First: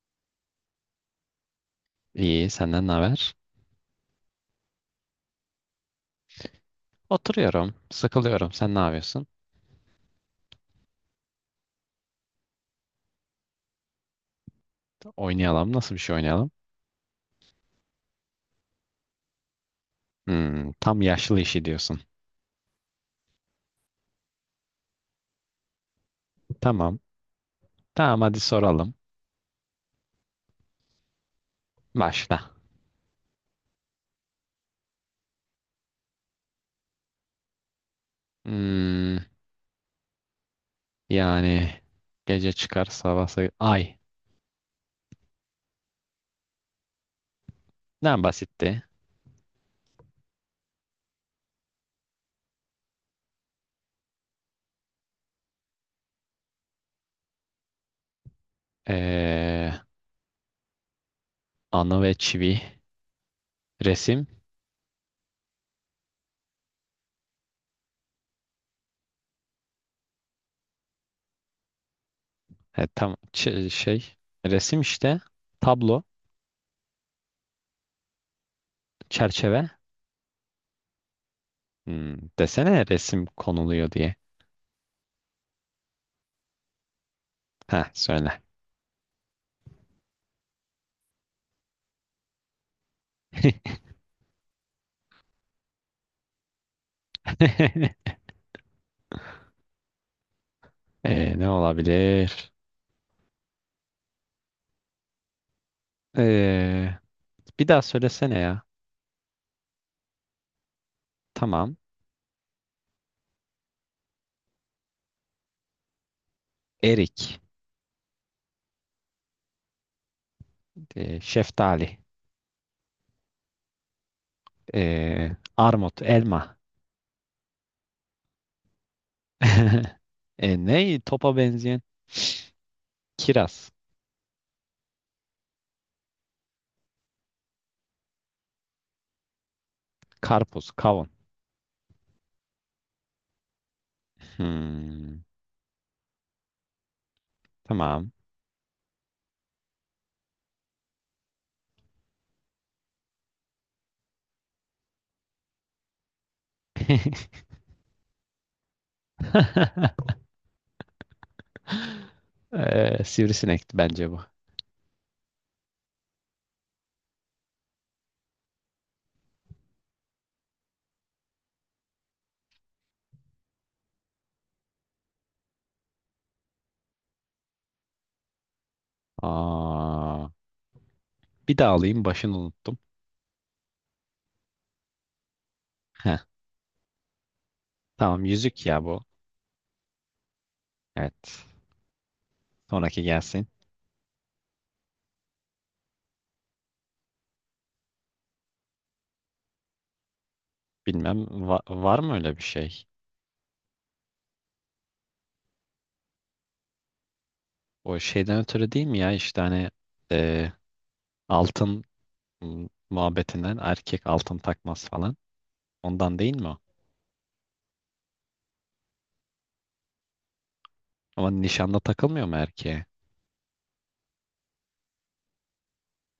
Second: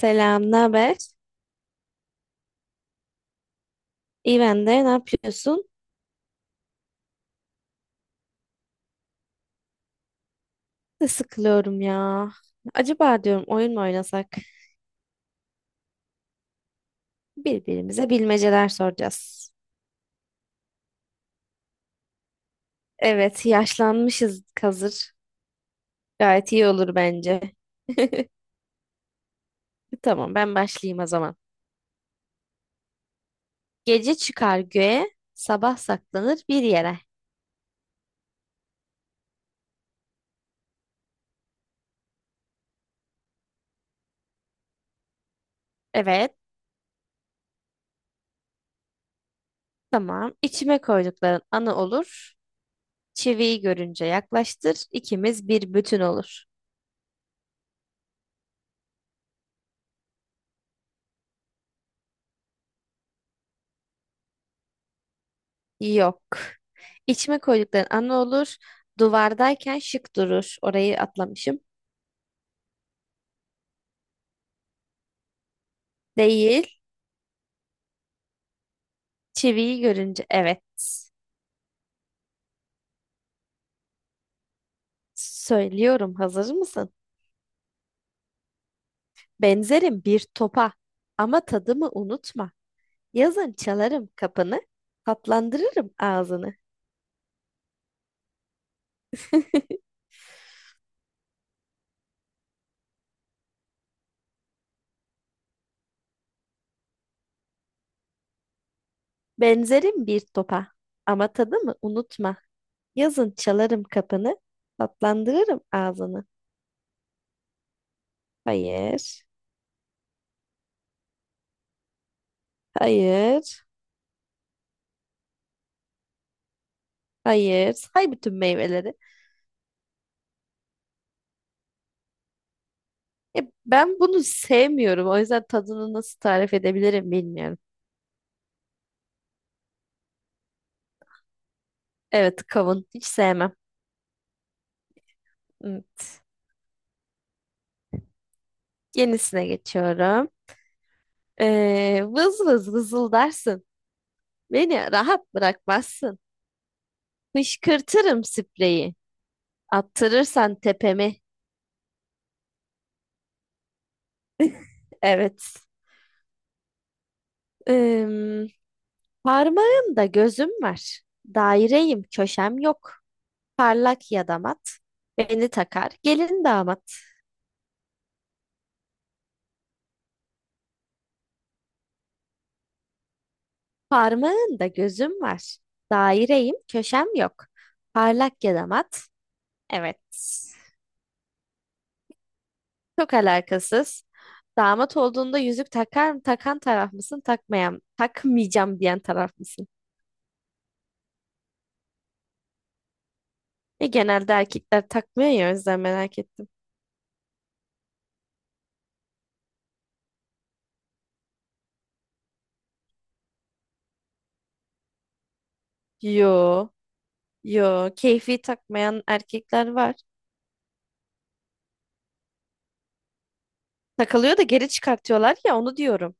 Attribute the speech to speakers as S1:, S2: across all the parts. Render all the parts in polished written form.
S1: Selam, ne haber?
S2: İyi, senden ne haber?
S1: İyi ben de. Ne yapıyorsun?
S2: Oturuyorum, sıkılıyorum. Sen ne yapıyorsun?
S1: Ne sıkılıyorum ya. Acaba diyorum oyun mu oynasak?
S2: Oynayalım. Nasıl bir şey oynayalım?
S1: Birbirimize bilmeceler soracağız.
S2: Hmm, tam yaşlı işi diyorsun.
S1: Evet, yaşlanmışız hazır. Gayet iyi olur
S2: Tamam.
S1: bence.
S2: Tamam hadi soralım.
S1: Tamam, ben başlayayım o zaman.
S2: Başla.
S1: Gece çıkar göğe, sabah saklanır bir yere.
S2: Hmm, yani gece çıkar sabah ay.
S1: Evet,
S2: Ne basitti.
S1: tamam. İçime koydukların anı olur. Çiviyi görünce yaklaştır, ikimiz bir bütün olur.
S2: Ee, anı ve çivi. Resim.
S1: Yok. İçme koydukların ana olur. Duvardayken şık durur. Orayı atlamışım.
S2: E, tam şey. Resim işte. Tablo.
S1: Değil.
S2: Çerçeve.
S1: Çiviyi görünce evet.
S2: Hmm, desene resim konuluyor diye.
S1: Söylüyorum. Hazır mısın?
S2: Ha söyle.
S1: Benzerim bir topa. Ama tadımı unutma. Yazın çalarım kapını. Tatlandırırım ağzını.
S2: Ne olabilir? Ee, bir daha söylesene ya.
S1: Benzerim bir topa. Ama tadımı
S2: Tamam.
S1: unutma. Yazın çalarım kapını. Tatlandırırım ağzını.
S2: Erik,
S1: Hayır.
S2: şeftali,
S1: Hayır.
S2: armut, elma.
S1: Hayır. Say bütün meyveleri.
S2: Ne topa benzeyen?
S1: Ya
S2: Kiraz,
S1: ben bunu sevmiyorum. O yüzden tadını nasıl tarif edebilirim bilmiyorum.
S2: karpuz, kavun.
S1: Evet, kavun. Hiç sevmem.
S2: Hmm,
S1: Evet.
S2: tamam.
S1: Yenisine geçiyorum. Vız vız vızıldarsın. Beni rahat bırakmazsın. Fışkırtırım spreyi. Attırırsan tepemi.
S2: Sivrisinekti bence bu.
S1: Evet. Ee, Parmağında gözüm var. Daireyim, köşem yok. Parlak ya da mat. Beni takar, gelin damat.
S2: Aa, bir daha alayım, başını unuttum.
S1: Parmağında gözüm var.
S2: Heh,
S1: Daireyim, köşem yok.
S2: tamam,
S1: Parlak ya
S2: yüzük
S1: da
S2: ya
S1: mat.
S2: bu.
S1: Evet.
S2: Evet. Sonraki
S1: Çok
S2: gelsin.
S1: alakasız. Damat olduğunda yüzük takar mı, takan taraf mısın, takmayan, takmayacağım diyen taraf mısın?
S2: Bilmem, var mı öyle bir şey?
S1: E genelde erkekler takmıyor ya o yüzden merak ettim.
S2: O şeyden ötürü değil mi ya, işte hani e, altın muhabbetinden, erkek altın takmaz falan. Ondan değil mi o?
S1: Yo, yo. Keyfi takmayan erkekler var.
S2: Ama nişanda takılmıyor mu erkeğe?
S1: Takılıyor da geri çıkartıyorlar ya onu diyorum.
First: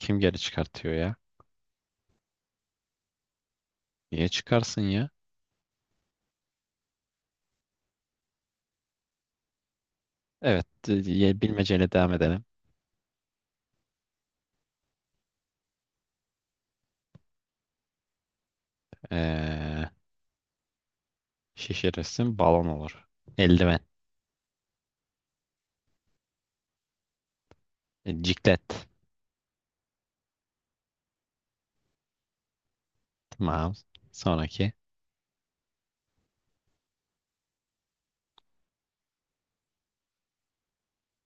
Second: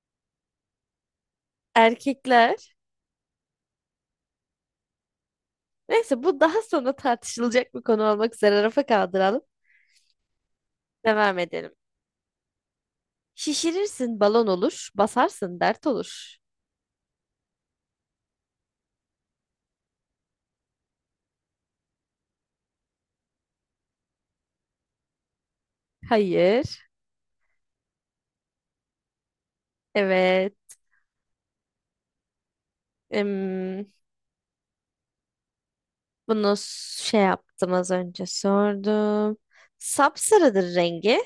S2: Kim geri çıkartıyor ya?
S1: Erkekler.
S2: Niye çıkarsın ya?
S1: Neyse bu daha sonra tartışılacak bir konu olmak üzere rafa kaldıralım.
S2: Evet,
S1: Devam edelim.
S2: bilmeceyle devam edelim.
S1: Şişirirsin balon olur, basarsın dert olur.
S2: E, şişirirsin balon olur. Eldiven.
S1: Hayır.
S2: E, ciklet.
S1: Evet.
S2: Tamam.
S1: Em,
S2: Sonraki.
S1: bunu şey yaptım az önce sordum. Sapsarıdır rengi.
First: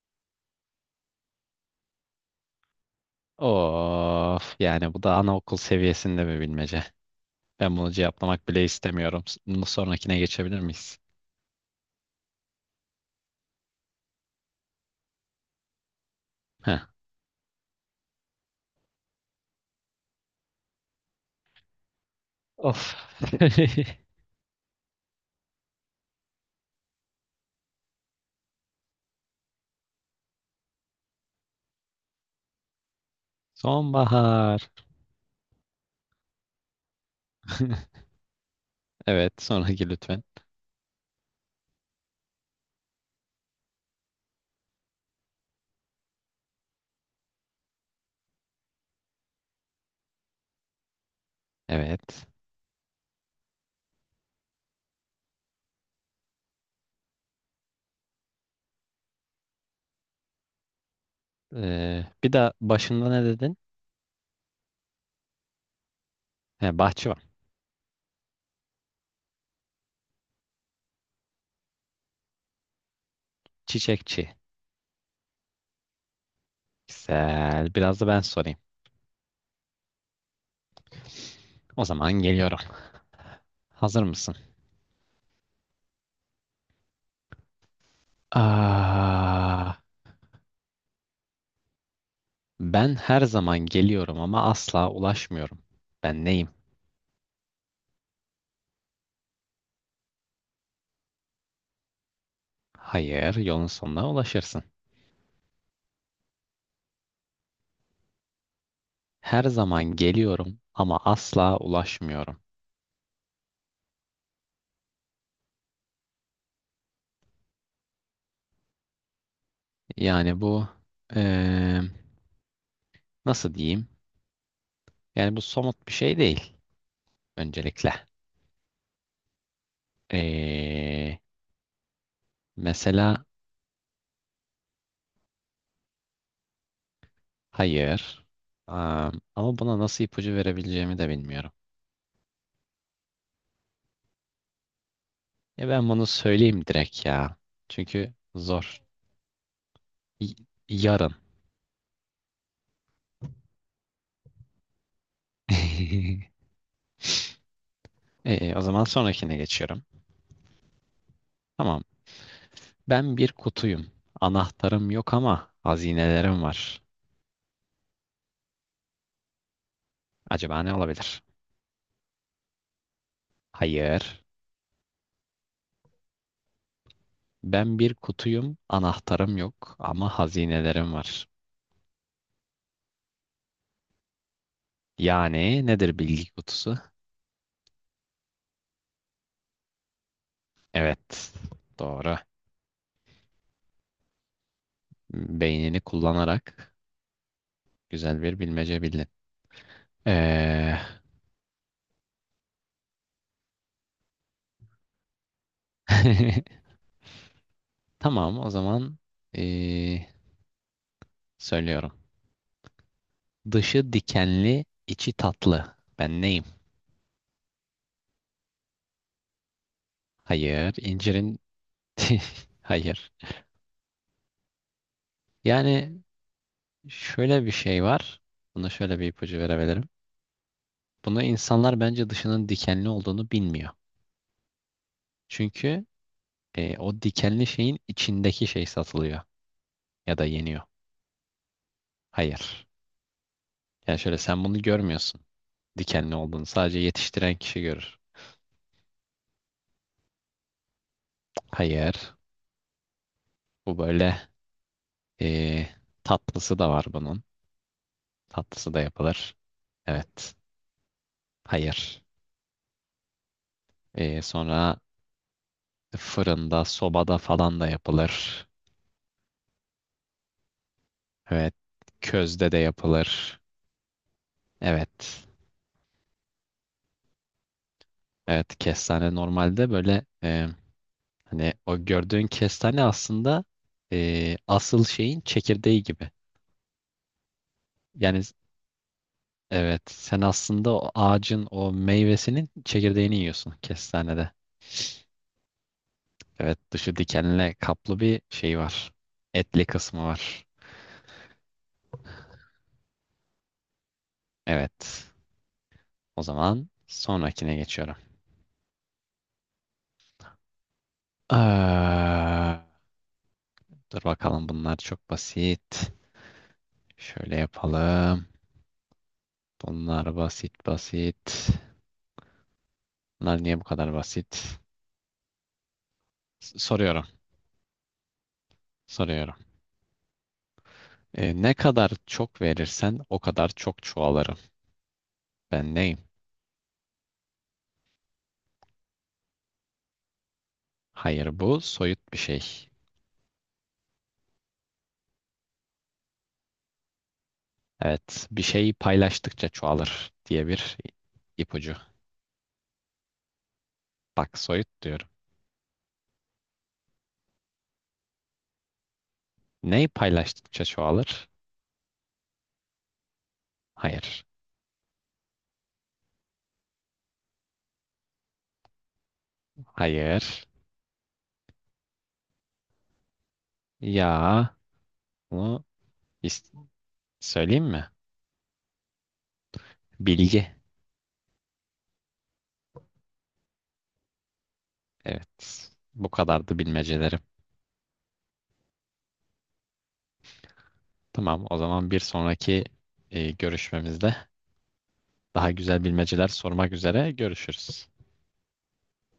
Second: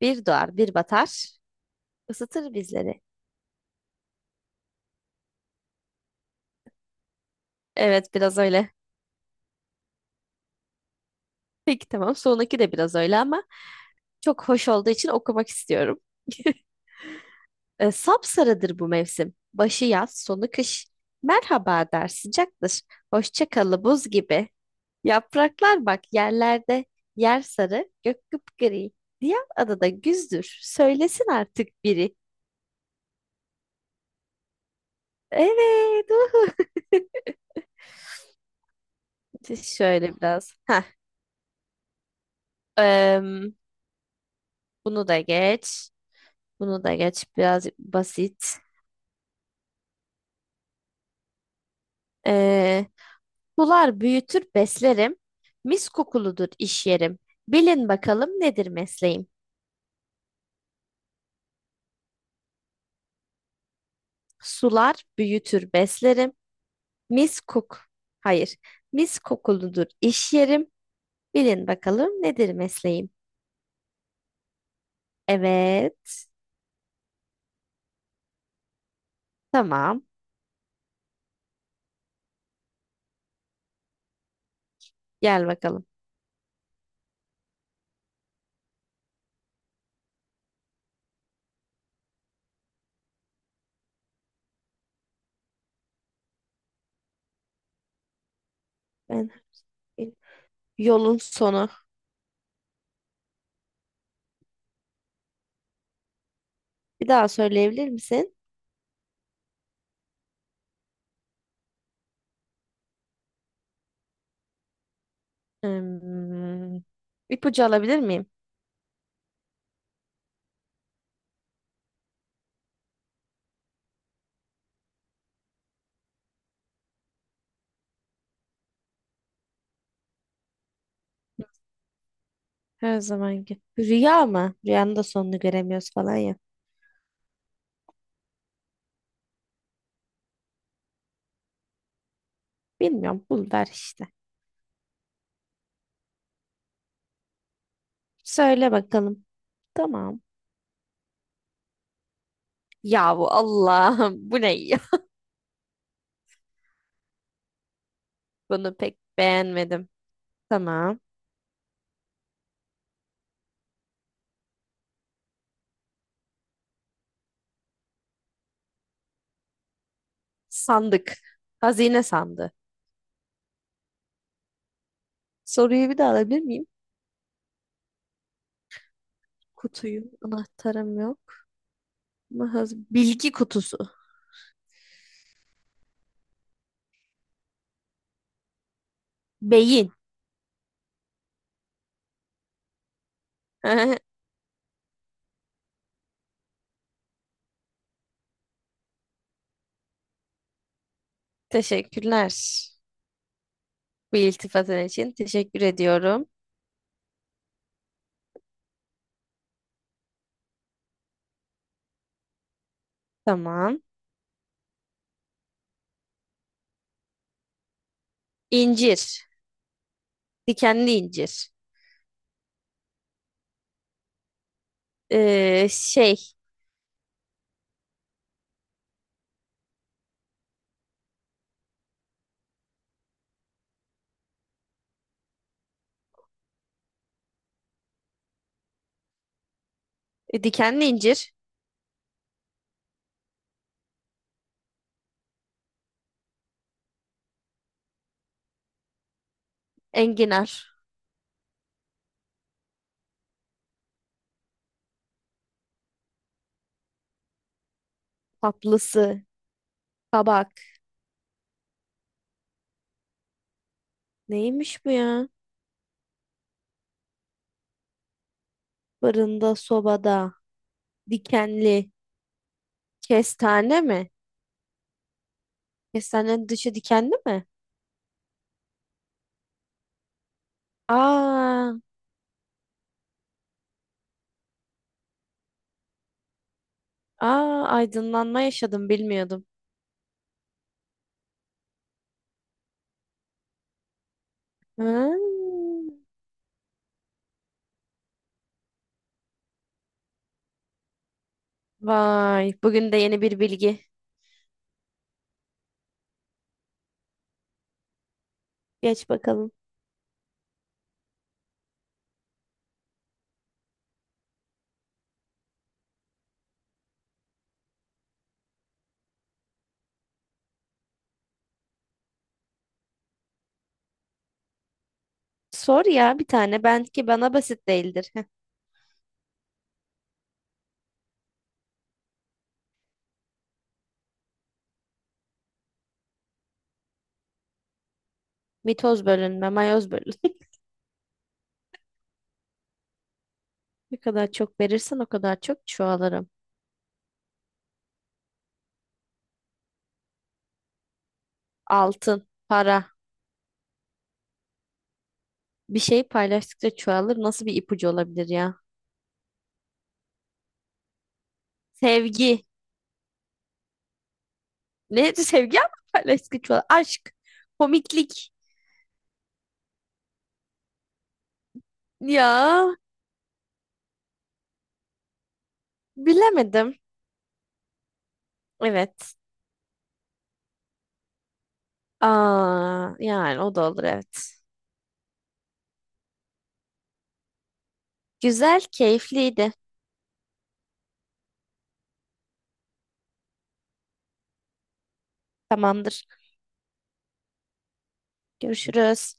S1: Bir doğar, bir batar. Isıtır bizleri.
S2: Of, yani bu da anaokul seviyesinde bir bilmece. Ben bunu
S1: Evet, biraz
S2: cevaplamak bile
S1: öyle.
S2: istemiyorum. Sonrakine geçebilir miyiz?
S1: Peki tamam. Sonraki de biraz öyle ama çok hoş olduğu için okumak istiyorum.
S2: Heh.
S1: Sapsarıdır bu mevsim. Başı yaz, sonu kış. Merhaba der, sıcaktır.
S2: Of.
S1: Hoşça kalı buz gibi. Yapraklar bak yerlerde yer sarı, gök kıpgri. Diğer adada güzdür. Söylesin artık biri.
S2: Sonbahar.
S1: Evet. Uhu.
S2: Evet, sonraki
S1: Şöyle
S2: lütfen.
S1: biraz. Heh. em, bunu da geç. Bunu da geç. Biraz basit.
S2: Evet.
S1: Ee, sular büyütür beslerim. Mis kokuludur iş yerim. Bilin bakalım nedir mesleğim?
S2: Bir de başında ne dedin?
S1: Sular büyütür beslerim.
S2: He, bahçıvan.
S1: Mis kok. Hayır. Mis kokuludur iş yerim. Bilin bakalım nedir mesleğim?
S2: Çiçekçi.
S1: Evet.
S2: Güzel. Biraz da ben sorayım.
S1: Tamam.
S2: O zaman geliyorum. Hazır mısın?
S1: Gel bakalım.
S2: Aa, ben her zaman geliyorum ama asla ulaşmıyorum. Ben neyim?
S1: Ben yolun sonu.
S2: Hayır, yolun sonuna ulaşırsın.
S1: Bir daha söyleyebilir misin?
S2: Her zaman geliyorum ama asla ulaşmıyorum.
S1: Hmm, ipucu alabilir miyim?
S2: Yani bu eee, nasıl diyeyim? Yani bu somut bir şey değil öncelikle. Ee,
S1: Her
S2: mesela
S1: zamanki. Rüya mı? Rüyanın da sonunu göremiyoruz falan ya.
S2: hayır. Ama buna nasıl ipucu verebileceğimi de bilmiyorum.
S1: Bilmiyorum. Bul ver işte.
S2: E ben bunu söyleyeyim direkt ya. Çünkü
S1: Söyle
S2: zor.
S1: bakalım. Tamam.
S2: Y- Yarın.
S1: Yahu Allah'ım bu ne ya?
S2: O
S1: Bunu
S2: zaman
S1: pek
S2: sonrakine geçiyorum.
S1: beğenmedim. Tamam.
S2: Tamam. Ben bir kutuyum. Anahtarım yok ama hazinelerim var. Acaba ne
S1: Sandık.
S2: olabilir?
S1: Hazine sandığı.
S2: Hayır.
S1: Soruyu bir daha alabilir miyim?
S2: Ben bir kutuyum. Anahtarım yok
S1: Kutuyu,
S2: ama hazinelerim
S1: anahtarım
S2: var.
S1: yok. Ama bilgi kutusu.
S2: Yani nedir bilgi kutusu?
S1: Beyin.
S2: Evet. Doğru. Beynini kullanarak güzel bir bilmece bildin. Ee,
S1: Teşekkürler. Bu iltifatın için teşekkür ediyorum.
S2: tamam, o zaman ee, söylüyorum.
S1: Tamam.
S2: Dışı dikenli, içi tatlı. Ben neyim?
S1: İncir.
S2: Hayır,
S1: Dikenli
S2: incirin
S1: incir.
S2: hayır.
S1: Ee,
S2: Yani
S1: şey.
S2: şöyle bir şey var. Buna şöyle bir ipucu verebilirim. Bunu insanlar, bence, dışının dikenli olduğunu bilmiyor. Çünkü o dikenli şeyin içindeki şey satılıyor ya da yeniyor.
S1: Dikenli incir.
S2: Hayır. Yani şöyle, sen bunu görmüyorsun. Dikenli olduğunu sadece yetiştiren kişi görür.
S1: Enginar.
S2: Hayır. Bu böyle eee, tatlısı da var bunun. Tatlısı da
S1: Tatlısı.
S2: yapılır. Evet.
S1: Kabak.
S2: Hayır. Sonra
S1: Neymiş bu ya?
S2: fırında, sobada falan da yapılır.
S1: Fırında, sobada.
S2: Evet.
S1: Dikenli.
S2: Közde de yapılır.
S1: Kestane mi?
S2: Evet.
S1: Kestanenin dışı dikenli mi?
S2: Evet. Kestane normalde böyle hani
S1: Aa,
S2: o gördüğün kestane aslında asıl şeyin çekirdeği gibi.
S1: aa
S2: Yani
S1: aydınlanma yaşadım bilmiyordum.
S2: evet, sen aslında o ağacın o meyvesinin çekirdeğini yiyorsun kestanede.
S1: Ha,
S2: Evet, dışı dikenle kaplı bir şey var. Etli kısmı var.
S1: vay. Bugün de yeni bir bilgi.
S2: Evet. O zaman sonrakine geçiyorum.
S1: Geç bakalım.
S2: Eee, dur bakalım, bunlar çok basit. Şöyle yapalım. Bunlar basit basit. Bunlar niye bu kadar basit?
S1: Sor ya bir tane. Ben
S2: Soruyorum.
S1: ki bana basit değildir. Heh.
S2: Soruyorum. E, ne kadar çok verirsen o kadar çok çoğalırım. Ben neyim?
S1: Mitoz bölünme, mayoz bölünme.
S2: Hayır, bu soyut bir şey.
S1: Ne kadar çok verirsen o kadar çok çoğalırım.
S2: Evet, bir şeyi paylaştıkça çoğalır diye bir ipucu.
S1: Altın, para.
S2: Bak, soyut diyorum.
S1: Bir şey paylaştıkça çoğalır. Nasıl bir ipucu olabilir ya?
S2: Ne paylaştıkça çoğalır?
S1: Sevgi.
S2: Hayır.
S1: Ne? Sevgi ama paylaştıkça çoğalır. Aşk. Komiklik.
S2: Hayır.
S1: Ya
S2: Ya bunu is-
S1: bilemedim.
S2: söyleyeyim mi?
S1: Evet.
S2: Bilgi.
S1: Aa, yani o da olur evet.
S2: Evet. Bu kadardı bilmecelerim.
S1: Güzel, keyifliydi.
S2: Tamam, o zaman bir sonraki görüşmemizde daha güzel
S1: Tamamdır.
S2: bilmeceler sormak üzere görüşürüz.
S1: Görüşürüz.